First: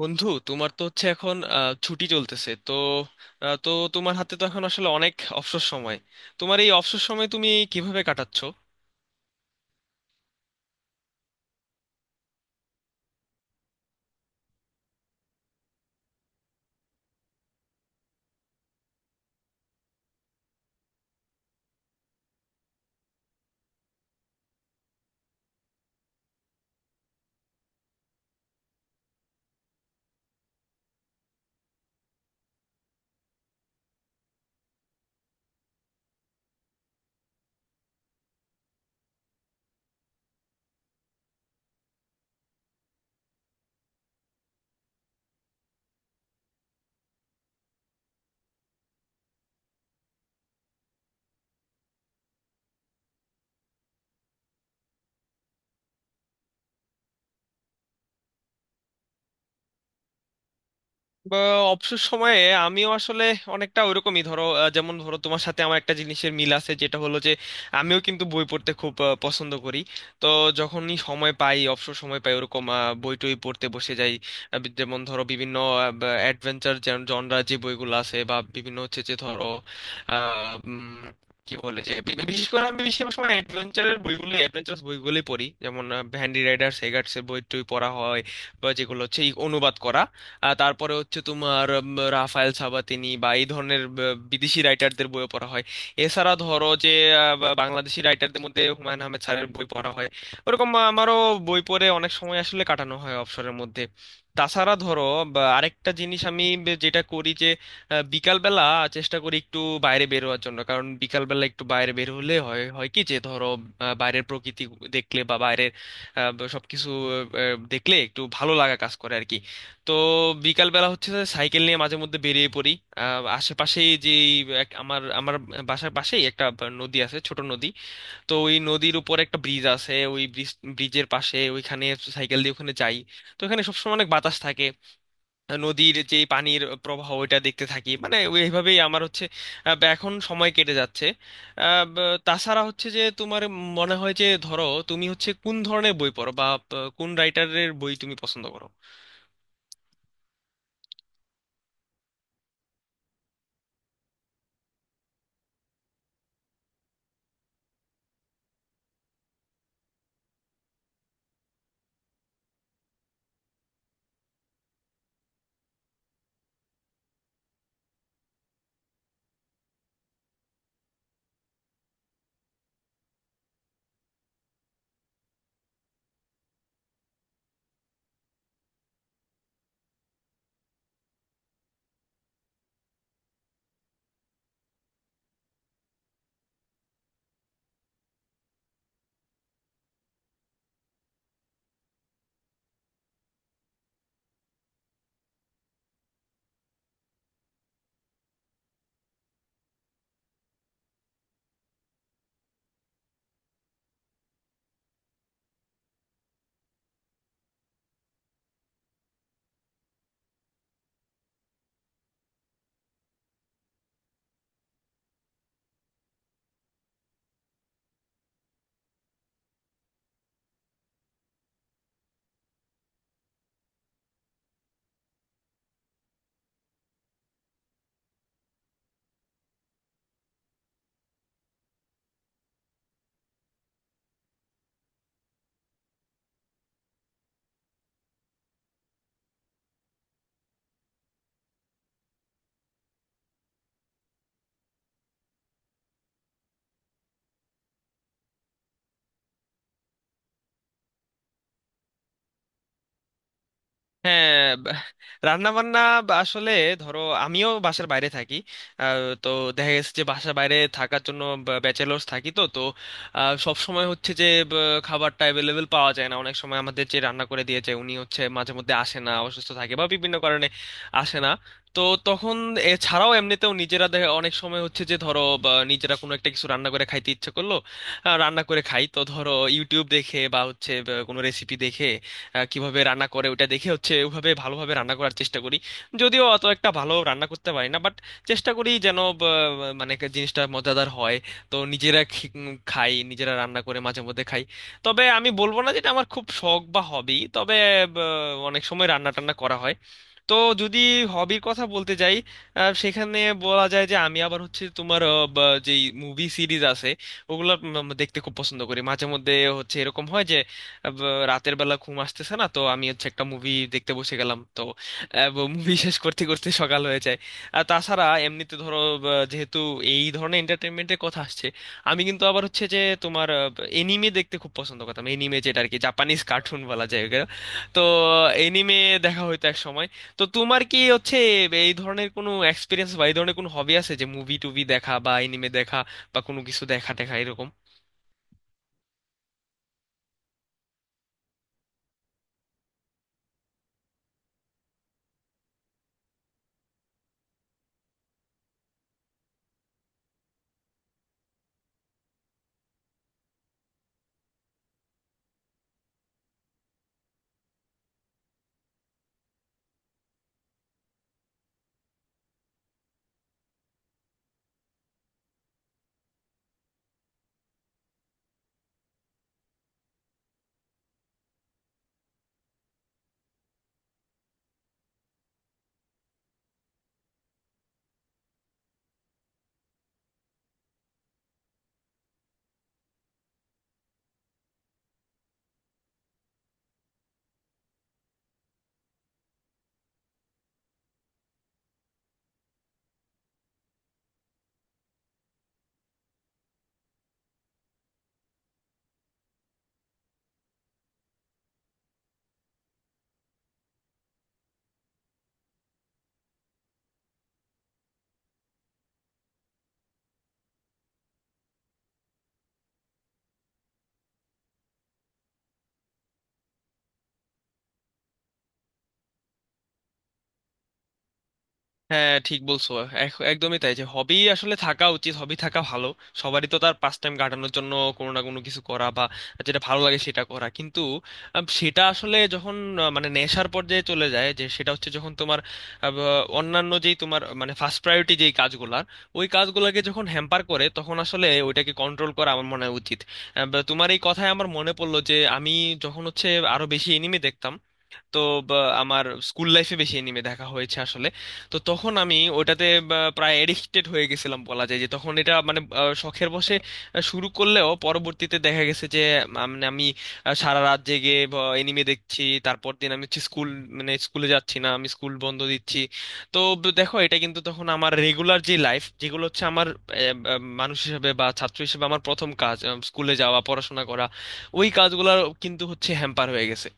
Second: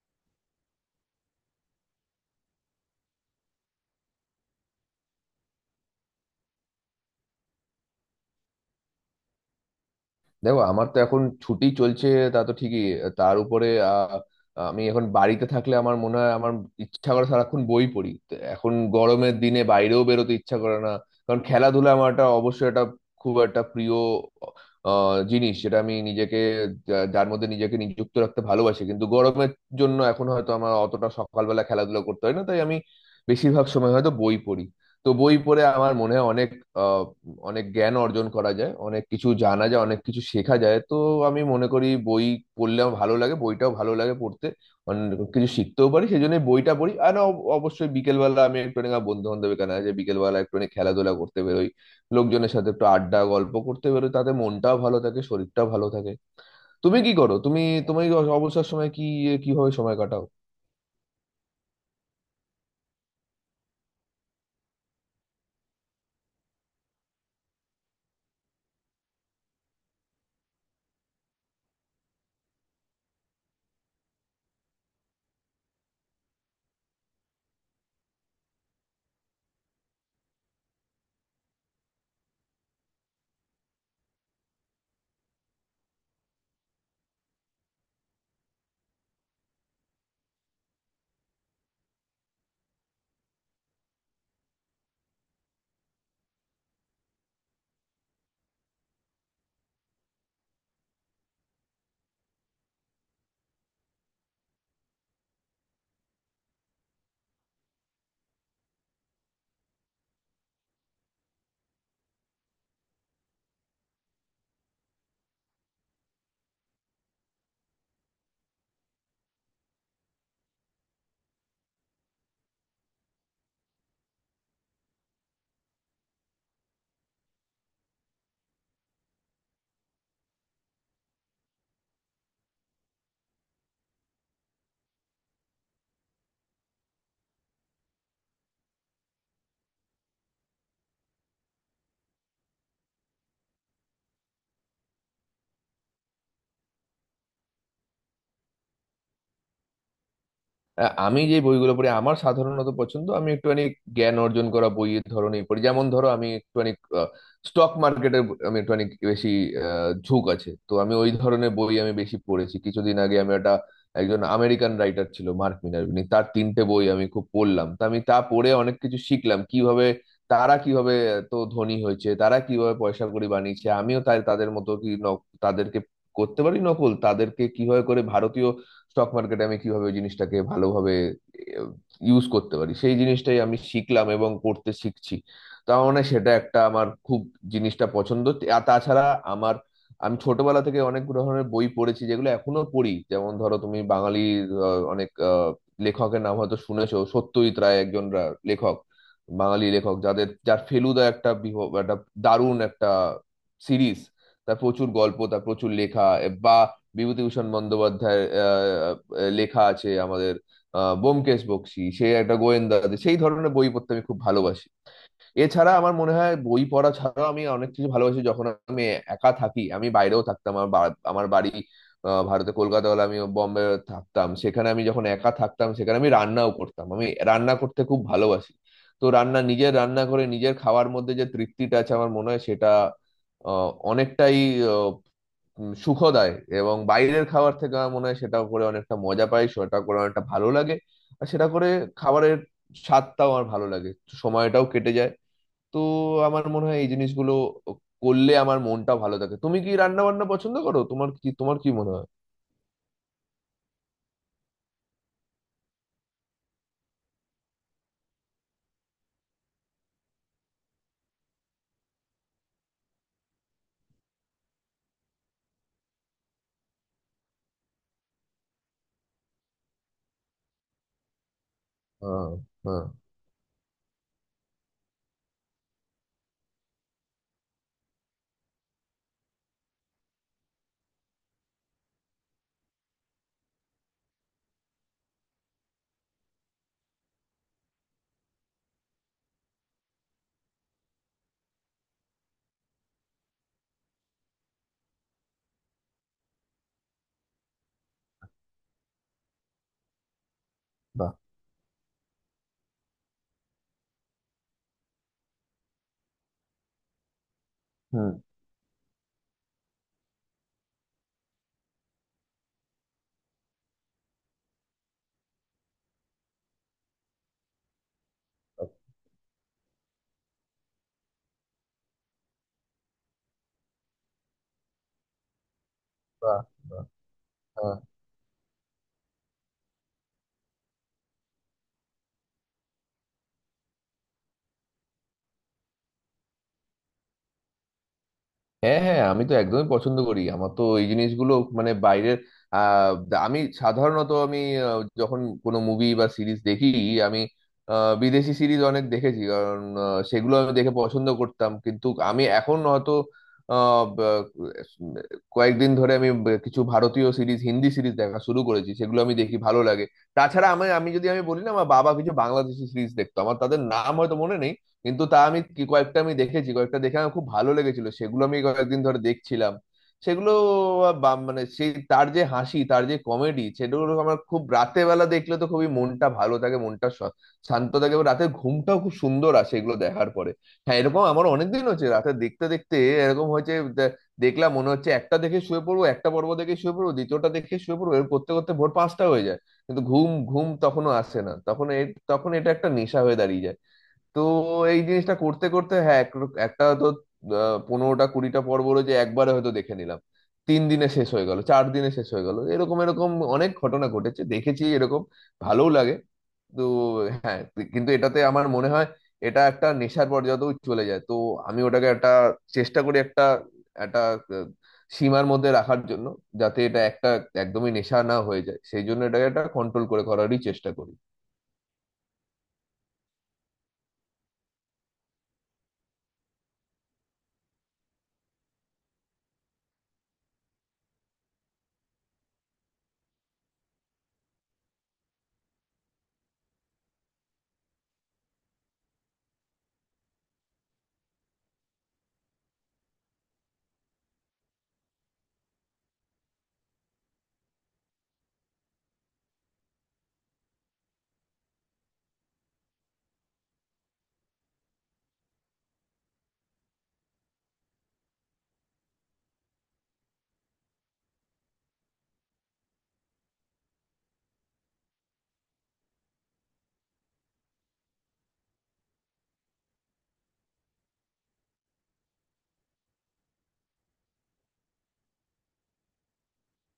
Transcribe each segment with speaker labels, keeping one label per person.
Speaker 1: বন্ধু তোমার তো হচ্ছে এখন ছুটি চলতেছে তো। তো তোমার হাতে তো এখন আসলে অনেক অবসর সময়। তোমার এই অবসর সময় তুমি কিভাবে কাটাচ্ছো?
Speaker 2: দেখো আমার তো এখন ছুটি চলছে, তা তো ঠিকই। তার উপরে আমি এখন বাড়িতে থাকলে আমার মনে হয় আমার ইচ্ছা করে সারাক্ষণ বই পড়ি। তো এখন গরমের দিনে বাইরেও বেরোতে ইচ্ছা করে না, কারণ খেলাধুলা আমার একটা অবশ্যই একটা খুব একটা প্রিয় জিনিস, যেটা আমি নিজেকে যার মধ্যে নিজেকে নিযুক্ত রাখতে ভালোবাসি, কিন্তু গরমের জন্য এখন হয়তো আমার অতটা সকালবেলা খেলাধুলা করতে হয় না, তাই আমি বেশিরভাগ সময় হয়তো বই পড়ি। তো বই পড়ে আমার মনে হয় অনেক অনেক জ্ঞান অর্জন করা যায়, অনেক কিছু জানা যায়, অনেক কিছু শেখা যায়। তো আমি মনে করি বই পড়লে আমার ভালো লাগে, বইটাও ভালো লাগে পড়তে, অনেক কিছু শিখতেও পারি, সেই জন্য বইটা পড়ি। আর না, অবশ্যই বিকেলবেলা আমি একটু বন্ধু বান্ধব এখানে আছে, বিকেলবেলা একটু খেলাধুলা করতে বেরোই, লোকজনের সাথে একটু আড্ডা গল্প করতে বেরোই, তাতে মনটাও ভালো থাকে, শরীরটাও ভালো থাকে। তুমি কি করো? তুমি তুমি অবসর সময় কি কিভাবে সময় কাটাও?
Speaker 1: বা অবসর সময়ে আমিও আসলে অনেকটা ওইরকমই ধরো, যেমন ধরো তোমার সাথে আমার একটা জিনিসের মিল আছে, যেটা হলো যে আমিও কিন্তু বই পড়তে খুব পছন্দ করি। তো যখনই সময় পাই, অবসর সময় পাই, ওরকম বই টই পড়তে বসে যাই। যেমন ধরো বিভিন্ন অ্যাডভেঞ্চার জনরা যে বইগুলো আছে, বা বিভিন্ন হচ্ছে যে ধরো আহ, উম, কি বলে যে বিশেষ করে আমি বেশিরভাগ সময় অ্যাডভেঞ্চারের বইগুলো, অ্যাডভেঞ্চারাস বইগুলোই পড়ি, যেমন হ্যান্ডি রাইডার সেগার্টসের বই টই পড়া হয়, বা যেগুলো হচ্ছে অনুবাদ করা। তারপরে হচ্ছে তোমার রাফায়েল সাবাতিনি বা এই ধরনের বিদেশি রাইটারদের বই পড়া হয়। এছাড়া ধরো যে বাংলাদেশি রাইটারদের মধ্যে হুমায়ুন আহমেদ স্যারের বই পড়া হয়। ওরকম আমারও বই পড়ে অনেক সময় আসলে কাটানো হয় অবসরের মধ্যে। তাছাড়া ধরো, বা আরেকটা জিনিস আমি যেটা করি যে বিকালবেলা চেষ্টা করি একটু বাইরে বের হওয়ার জন্য, কারণ বিকালবেলা একটু বাইরে বের হলে হয় হয় কি যে ধরো বাইরের প্রকৃতি দেখলে বা বাইরের সবকিছু দেখলে একটু ভালো লাগা কাজ করে আর কি। তো বিকাল বেলা হচ্ছে যে সাইকেল নিয়ে মাঝে মধ্যে বেরিয়ে পড়ি। আশেপাশেই যে এই আমার আমার বাসার পাশেই একটা নদী আছে, ছোট নদী। তো ওই নদীর উপর একটা ব্রিজ আছে, ওই ব্রিজ, ব্রিজের পাশে ওইখানে সাইকেল দিয়ে ওখানে যাই। তো ওখানে সবসময় অনেক বাতাস থাকে, নদীর যে পানির প্রবাহ ওইটা দেখতে থাকি, মানে এইভাবেই আমার হচ্ছে বা এখন সময় কেটে যাচ্ছে। তাছাড়া হচ্ছে যে তোমার মনে হয় যে ধরো তুমি হচ্ছে কোন ধরনের বই পড়ো, বা কোন রাইটারের বই তুমি পছন্দ করো?
Speaker 2: আমি যে বইগুলো পড়ি আমার সাধারণত পছন্দ, আমি একটুখানি জ্ঞান অর্জন করা বইয়ের ধরনই পড়ি। যেমন ধরো আমি একটুখানি স্টক মার্কেটের আমি একটুখানি বেশি ঝোঁক আছে, তো আমি ওই ধরনের বই আমি বেশি পড়েছি। কিছুদিন আগে আমি একটা একজন আমেরিকান রাইটার ছিল মার্ক মিনারভিনি, তার তিনটে বই আমি খুব পড়লাম। তা আমি পড়ে অনেক কিছু শিখলাম, কিভাবে তারা কিভাবে এত ধনী হয়েছে, তারা কিভাবে পয়সা কড়ি বানিয়েছে, আমিও তাই তাদের মতো কি তাদেরকে করতে পারি নকল, তাদেরকে কিভাবে করে ভারতীয় স্টক মার্কেটে আমি কিভাবে ওই জিনিসটাকে ভালোভাবে ইউজ করতে পারি, সেই জিনিসটাই আমি শিখলাম এবং করতে শিখছি। তার মানে সেটা একটা আমার খুব জিনিসটা পছন্দ। আর তাছাড়া আমার আমি ছোটবেলা থেকে অনেক ধরনের বই পড়েছি যেগুলো এখনো পড়ি। যেমন ধরো তুমি বাঙালি, অনেক লেখকের নাম হয়তো শুনেছো। সত্যজিৎ রায় একজন লেখক, বাঙালি লেখক, যাদের যার ফেলুদা একটা একটা দারুণ একটা সিরিজ। তার প্রচুর গল্প, তার প্রচুর লেখা। বিভূতিভূষণ বন্দ্যোপাধ্যায়ের লেখা আছে আমাদের। ব্যোমকেশ বক্সী, সে একটা গোয়েন্দা, সেই ধরনের বই পড়তে আমি খুব ভালোবাসি। এছাড়া আমার মনে হয় বই পড়া ছাড়াও আমি অনেক কিছু ভালোবাসি। যখন আমি একা থাকি আমি বাইরেও থাকতাম, আমার আমার বাড়ি ভারতে কলকাতা হলে আমি বম্বে থাকতাম। সেখানে আমি যখন একা থাকতাম, সেখানে আমি রান্নাও করতাম। আমি রান্না করতে খুব ভালোবাসি। তো রান্না নিজের রান্না করে নিজের খাওয়ার মধ্যে যে তৃপ্তিটা আছে, আমার মনে হয় সেটা অনেকটাই সুখ দেয়। এবং বাইরের খাবার থেকে আমার মনে হয় সেটা করে অনেকটা মজা পাই, সেটা করে অনেকটা ভালো লাগে, আর সেটা করে খাবারের স্বাদটাও আমার ভালো লাগে, সময়টাও কেটে যায়। তো আমার মনে হয় এই জিনিসগুলো করলে আমার মনটা ভালো থাকে। তুমি কি রান্না বান্না পছন্দ করো? তোমার কি, তোমার কি মনে হয়?
Speaker 1: হ্যাঁ, রান্না বান্না আসলে ধরো আমিও বাসার বাইরে থাকি। তো দেখা গেছে যে বাসার বাইরে থাকার জন্য, ব্যাচেলার্স থাকি, তো তো সব সময় হচ্ছে যে খাবারটা অ্যাভেলেবেল পাওয়া যায় না। অনেক সময় আমাদের যে রান্না করে দিয়েছে, উনি হচ্ছে মাঝে মধ্যে আসে না, অসুস্থ থাকে বা বিভিন্ন কারণে আসে না। তো
Speaker 2: হ্যাঁ,
Speaker 1: তখন
Speaker 2: হ্যাঁ,
Speaker 1: এছাড়াও এমনিতেও নিজেরা দেখা অনেক সময় হচ্ছে যে ধরো বা নিজেরা কোনো একটা কিছু রান্না করে খাইতে ইচ্ছে করলো, রান্না করে খাই। তো ধরো ইউটিউব দেখে বা হচ্ছে বা কোনো রেসিপি দেখে কিভাবে রান্না করে ওটা দেখে হচ্ছে ওইভাবে ভালোভাবে রান্না করার চেষ্টা করি। যদিও অত একটা ভালো রান্না করতে পারি না, বাট চেষ্টা করি যেন মানে একটা জিনিসটা মজাদার হয়। তো নিজেরা খাই, নিজেরা রান্না করে মাঝে মধ্যে খাই। তবে আমি বলবো না যেটা আমার খুব শখ বা হবি, তবে ব, অনেক সময় রান্না টান্না করা হয়। তো যদি
Speaker 2: বাহ।
Speaker 1: হবির কথা বলতে যাই, সেখানে বলা যায় যে আমি আবার হচ্ছে তোমার বা যেই মুভি সিরিজ আছে ওগুলো উম, উম,
Speaker 2: হুম,
Speaker 1: দেখতে খুব পছন্দ করি। মাঝে মধ্যে হচ্ছে এরকম হয় যে রাতের বেলা ঘুম আসতেছে না, তো আমি হচ্ছে একটা মুভি দেখতে বসে গেলাম। তো মুভি শেষ করতে করতে সকাল হয়ে যায়। আর তাছাড়া এমনিতে
Speaker 2: বাহ,
Speaker 1: ধরো, যেহেতু এই ধরনের এন্টারটেনমেন্টের কথা আসছে, আমি কিন্তু আবার হচ্ছে যে তোমার এনিমে দেখতে খুব পছন্দ করতাম। এনিমে যেটা আর কি জাপানিজ
Speaker 2: বাহ,
Speaker 1: কার্টুন
Speaker 2: বাহ,
Speaker 1: বলা যায় ওগুলো।
Speaker 2: হ্যাঁ,
Speaker 1: তো এনিমে দেখা হইতো এক সময়। তো তোমার কি হচ্ছে এই ধরনের কোনো এক্সপিরিয়েন্স বা এই ধরনের কোনো হবি আছে, যে মুভি টুভি দেখা বা এনিমে দেখা বা কোনো কিছু দেখা টেখা এরকম?
Speaker 2: হ্যাঁ, হ্যাঁ, আমি তো একদমই পছন্দ করি। আমার তো এই জিনিসগুলো মানে বাইরের আমি সাধারণত আমি যখন কোনো মুভি বা সিরিজ দেখি, আমি বিদেশি সিরিজ অনেক দেখেছি, কারণ সেগুলো আমি দেখে পছন্দ করতাম। কিন্তু আমি এখন হয়তো আহ, ব- কয়েকদিন ধরে আমি কিছু ভারতীয় সিরিজ, হিন্দি সিরিজ দেখা শুরু করেছি, সেগুলো আমি দেখি, ভালো লাগে। তাছাড়া আমি আমি যদি আমি বলি না, আমার বাবা কিছু বাংলাদেশি সিরিজ দেখতো, আমার তাদের নাম হয়তো মনে নেই, কিন্তু তা আমি কি কয়েকটা আমি দেখেছি, কয়েকটা দেখে আমার খুব ভালো লেগেছিল, সেগুলো আমি কয়েকদিন ধরে দেখছিলাম। সেগুলো মানে সেই তার যে হাসি, তার যে কমেডি, সেগুলো আমার খুব রাতে বেলা দেখলে তো খুবই মনটা ভালো থাকে, মনটা শান্ত থাকে, এবং রাতের ঘুমটাও খুব সুন্দর আসে এগুলো দেখার পরে। হ্যাঁ, এরকম আমার অনেকদিন হচ্ছে রাতে দেখতে দেখতে এরকম হয়েছে দেখলাম, মনে হচ্ছে একটা দেখে শুয়ে পড়বো, একটা পর্ব দেখে শুয়ে পড়বো, দ্বিতীয়টা দেখে শুয়ে পড়বো, এরকম করতে করতে ভোর 5টা হয়ে যায়, কিন্তু ঘুম ঘুম তখনও আসে না। তখন তখন এটা একটা নেশা হয়ে দাঁড়িয়ে যায়। তো এই জিনিসটা করতে করতে হ্যাঁ এক একটা তো 15টা 20টা পর্ব রয়েছে, একবারে হয়তো দেখে নিলাম, 3 দিনে শেষ হয়ে গেল, 4 দিনে শেষ হয়ে গেল, এরকম এরকম অনেক ঘটনা ঘটেছে, দেখেছি এরকম, ভালোও লাগে। তো হ্যাঁ, কিন্তু এটাতে আমার মনে হয় এটা একটা নেশার পর্যায়েও চলে যায়। তো আমি ওটাকে একটা চেষ্টা করি একটা একটা আহ, সীমার মধ্যে রাখার জন্য, যাতে এটা একটা একদমই নেশা না হয়ে যায়, সেই জন্য এটাকে একটা কন্ট্রোল করে করারই চেষ্টা করি।
Speaker 1: হ্যাঁ, ঠিক বলছো। একদমই তাই, যে হবি আসলে থাকা উচিত, হবি থাকা ভালো সবারই, তো তার পাস টাইম কাটানোর জন্য কোনো না কোনো কিছু করা বা যেটা ভালো লাগে সেটা করা। কিন্তু সেটা আসলে যখন মানে নেশার পর্যায়ে চলে যায়, যে সেটা হচ্ছে যখন তোমার অন্যান্য যেই তোমার মানে ফার্স্ট প্রায়োরিটি যেই কাজগুলার, ওই কাজগুলোকে যখন হ্যাম্পার করে, তখন আসলে ওইটাকে কন্ট্রোল করা আমার মনে হয় উচিত। বা তোমার এই কথায় আমার মনে পড়লো যে আমি যখন হচ্ছে আরো বেশি এনিমে দেখতাম। তো বা, আমার স্কুল লাইফে বেশি এনিমে দেখা হয়েছে আসলে। তো তখন আমি ওটাতে প্রায় এডিক্টেড হয়ে গেছিলাম বলা যায়, যে তখন এটা মানে শখের বশে শুরু করলেও পরবর্তীতে দেখা গেছে যে মানে আমি সারা রাত জেগে এনিমে দেখছি, তারপর দিন আমি হচ্ছে স্কুল মানে স্কুলে যাচ্ছি না, আমি স্কুল বন্ধ দিচ্ছি। তো দেখো এটা কিন্তু তখন আমার রেগুলার যে লাইফ, যেগুলো হচ্ছে আমার আহ, আহ, মানুষ হিসেবে বা ছাত্র হিসেবে আমার প্রথম কাজ স্কুলে যাওয়া, পড়াশোনা করা, ওই কাজগুলো কিন্তু হচ্ছে হ্যাম্পার হয়ে গেছে।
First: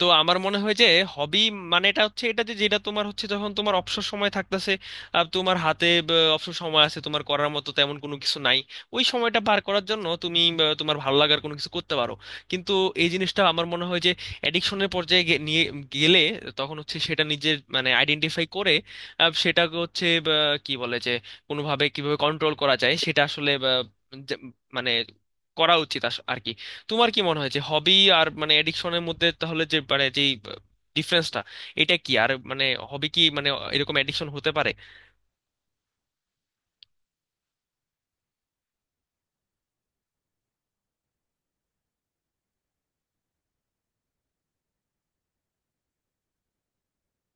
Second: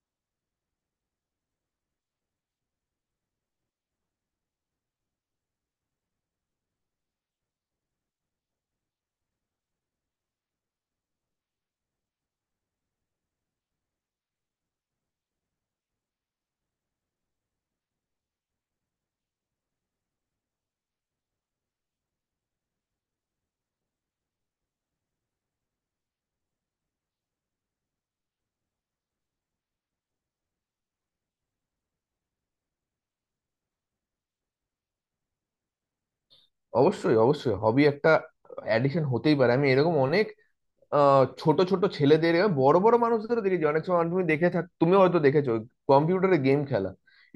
Speaker 1: তো আমার মনে হয় যে হবি মানে এটা হচ্ছে এটা যে যেটা তোমার হচ্ছে যখন তোমার অবসর সময় থাকতেছে, আর তোমার হাতে অবসর সময় আছে, তোমার করার মতো তেমন কোনো কিছু নাই, ওই সময়টা পার করার জন্য তুমি তোমার ভালো লাগার কোনো কিছু করতে পারো। কিন্তু এই জিনিসটা আমার মনে হয় যে অ্যাডিকশনের পর্যায়ে নিয়ে গেলে তখন হচ্ছে সেটা নিজের মানে আইডেন্টিফাই করে সেটাকে হচ্ছে কি বলে যে কোনোভাবে কিভাবে কন্ট্রোল করা যায় সেটা আসলে যে- মানে করা উচিত আর কি। তোমার কি মনে হয় যে হবি আর মানে এডিকশনের মধ্যে তাহলে যে মানে যেই ডিফারেন্সটা, এটা কি আর মানে হবি কি মানে এরকম এডিকশন হতে পারে?
Speaker 2: অবশ্যই, অবশ্যই হবি একটা অ্যাডিকশন হতেই পারে। আমি এরকম অনেক ছোট ছোট ছেলেদের, বড় বড় মানুষদেরও দেখেছি। অনেক সময় তুমি দেখে থাক, তুমিও হয়তো দেখেছো কম্পিউটারে গেম খেলা,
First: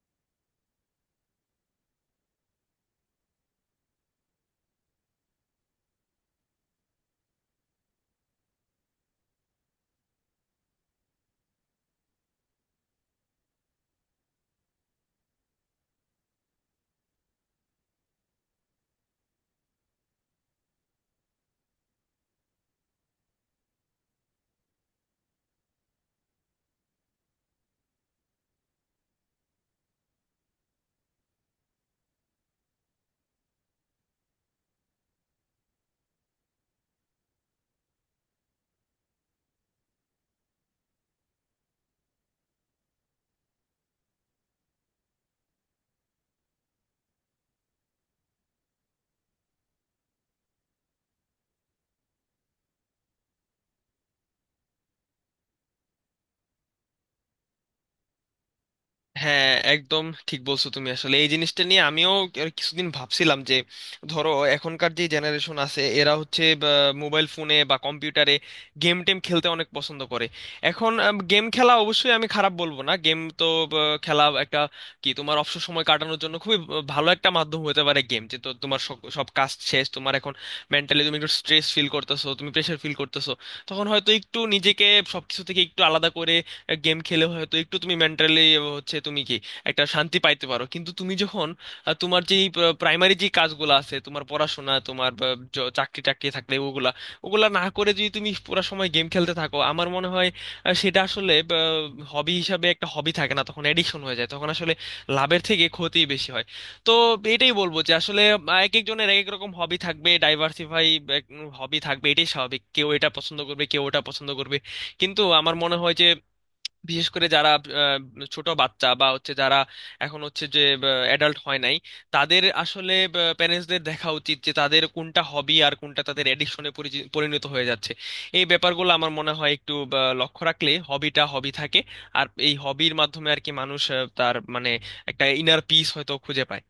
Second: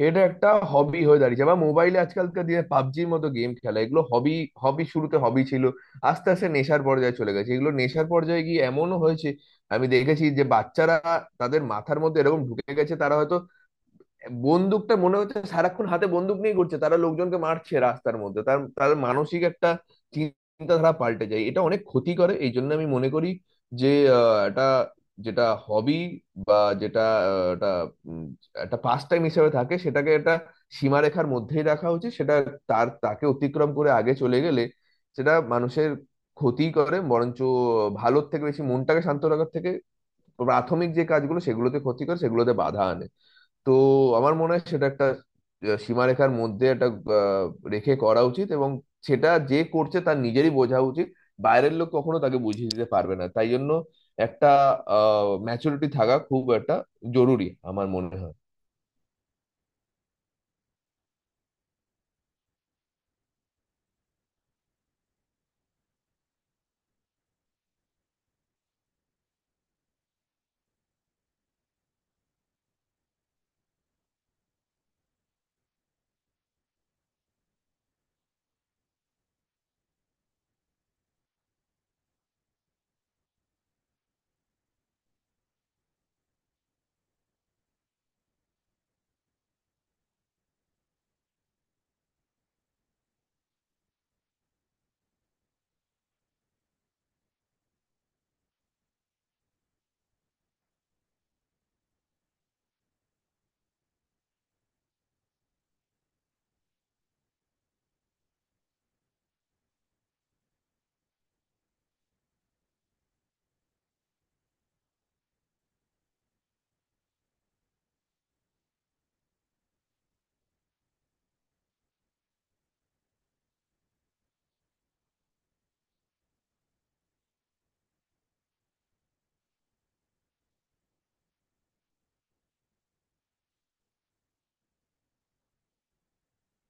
Speaker 2: এটা একটা হবি হয়ে দাঁড়িয়েছে, বা মোবাইলে আজকালকার দিনে পাবজির মতো গেম খেলা, এগুলো হবি হবি শুরুতে হবি ছিল, আস্তে আস্তে নেশার পর্যায়ে চলে গেছে। এগুলো নেশার পর্যায়ে গিয়ে এমনও হয়েছে, আমি দেখেছি যে বাচ্চারা তাদের মাথার মধ্যে এরকম ঢুকে গেছে, তারা হয়তো বন্দুকটা মনে হচ্ছে সারাক্ষণ হাতে বন্দুক নিয়ে ঘুরছে, তারা লোকজনকে মারছে রাস্তার মধ্যে, তার তার মানসিক একটা চিন্তাধারা পাল্টে যায়, এটা অনেক ক্ষতি করে। এই জন্য আমি মনে করি যে এটা যেটা হবি বা যেটা এটা উম, একটা পাস্ট টাইম হিসেবে থাকে, সেটাকে একটা সীমারেখার মধ্যেই রাখা উচিত। সেটা তার তাকে অতিক্রম করে আগে চলে গেলে সেটা মানুষের ক্ষতি করে, বরঞ্চ ভালোর থেকে বেশি মনটাকে শান্ত রাখার থেকে প্রাথমিক যে কাজগুলো সেগুলোতে ক্ষতি করে, সেগুলোতে বাধা আনে। তো আমার মনে হয় সেটা একটা সীমারেখার মধ্যে একটা আহ, রেখে করা উচিত, এবং সেটা যে করছে তার নিজেরই বোঝা উচিত, বাইরের লোক কখনো তাকে বুঝিয়ে দিতে পারবে না। তাই জন্য একটা ম্যাচুরিটি থাকা খুব একটা জরুরি আমার মনে হয়।
Speaker 1: হ্যাঁ, একদম ঠিক বলছো তুমি। আসলে এই জিনিসটা নিয়ে আমিও আর কিছুদিন ভাবছিলাম যে ধরো এখনকার যে জেনারেশন আছে এরা হচ্ছে মোবাইল ফোনে বা কম্পিউটারে গেম টেম খেলতে অনেক পছন্দ করে। এখন গেম খেলা অবশ্যই আমি খারাপ বলবো না, গেম তো খেলা একটা কি তোমার অবসর সময় কাটানোর জন্য খুবই ভালো একটা মাধ্যম হতে পারে গেম। যে তো তোমার সব সব কাজ শেষ, তোমার এখন মেন্টালি তুমি একটু স্ট্রেস ফিল করতেছো, তুমি প্রেশার ফিল করতেছো, তখন হয়তো একটু নিজেকে সবকিছু থেকে একটু আলাদা করে গেম খেলে হয়তো একটু তুমি মেন্টালি হচ্ছে তুমি কি একটা শান্তি পাইতে পারো। কিন্তু তুমি যখন তোমার যেই প্রাইমারি যে কাজগুলো আছে, তোমার পড়াশোনা, তোমার চাকরি টাকরি থাকলে ওগুলা ওগুলা না করে যদি তুমি পুরো সময় গেম খেলতে থাকো, আমার মনে হয় সেটা আসলে হবি হিসাবে একটা হবি থাকে না, তখন এডিকশন হয়ে যায়, তখন আসলে লাভের থেকে ক্ষতি বেশি হয়। তো এটাই বলবো যে আসলে এক একজনের এক এক রকম হবি থাকবে, ডাইভার্সিফাই হবি থাকবে, এটাই স্বাভাবিক। কেউ এটা পছন্দ করবে, কেউ ওটা পছন্দ করবে। কিন্তু আমার মনে হয় যে বিশেষ করে যারা আহ, ছোট বাচ্চা বা হচ্ছে যারা এখন হচ্ছে যে অ্যাডাল্ট হয় নাই, তাদের আসলে প্যারেন্টসদের দেখা উচিত যে তাদের কোনটা হবি আর কোনটা তাদের অ্যাডিকশনে পরিণত হয়ে যাচ্ছে। এই ব্যাপারগুলো আমার মনে হয় একটু লক্ষ্য রাখলে হবিটা হবি থাকে। আর এই হবির মাধ্যমে আর কি মানুষ তার মানে একটা ইনার পিস হয়তো খুঁজে পায়।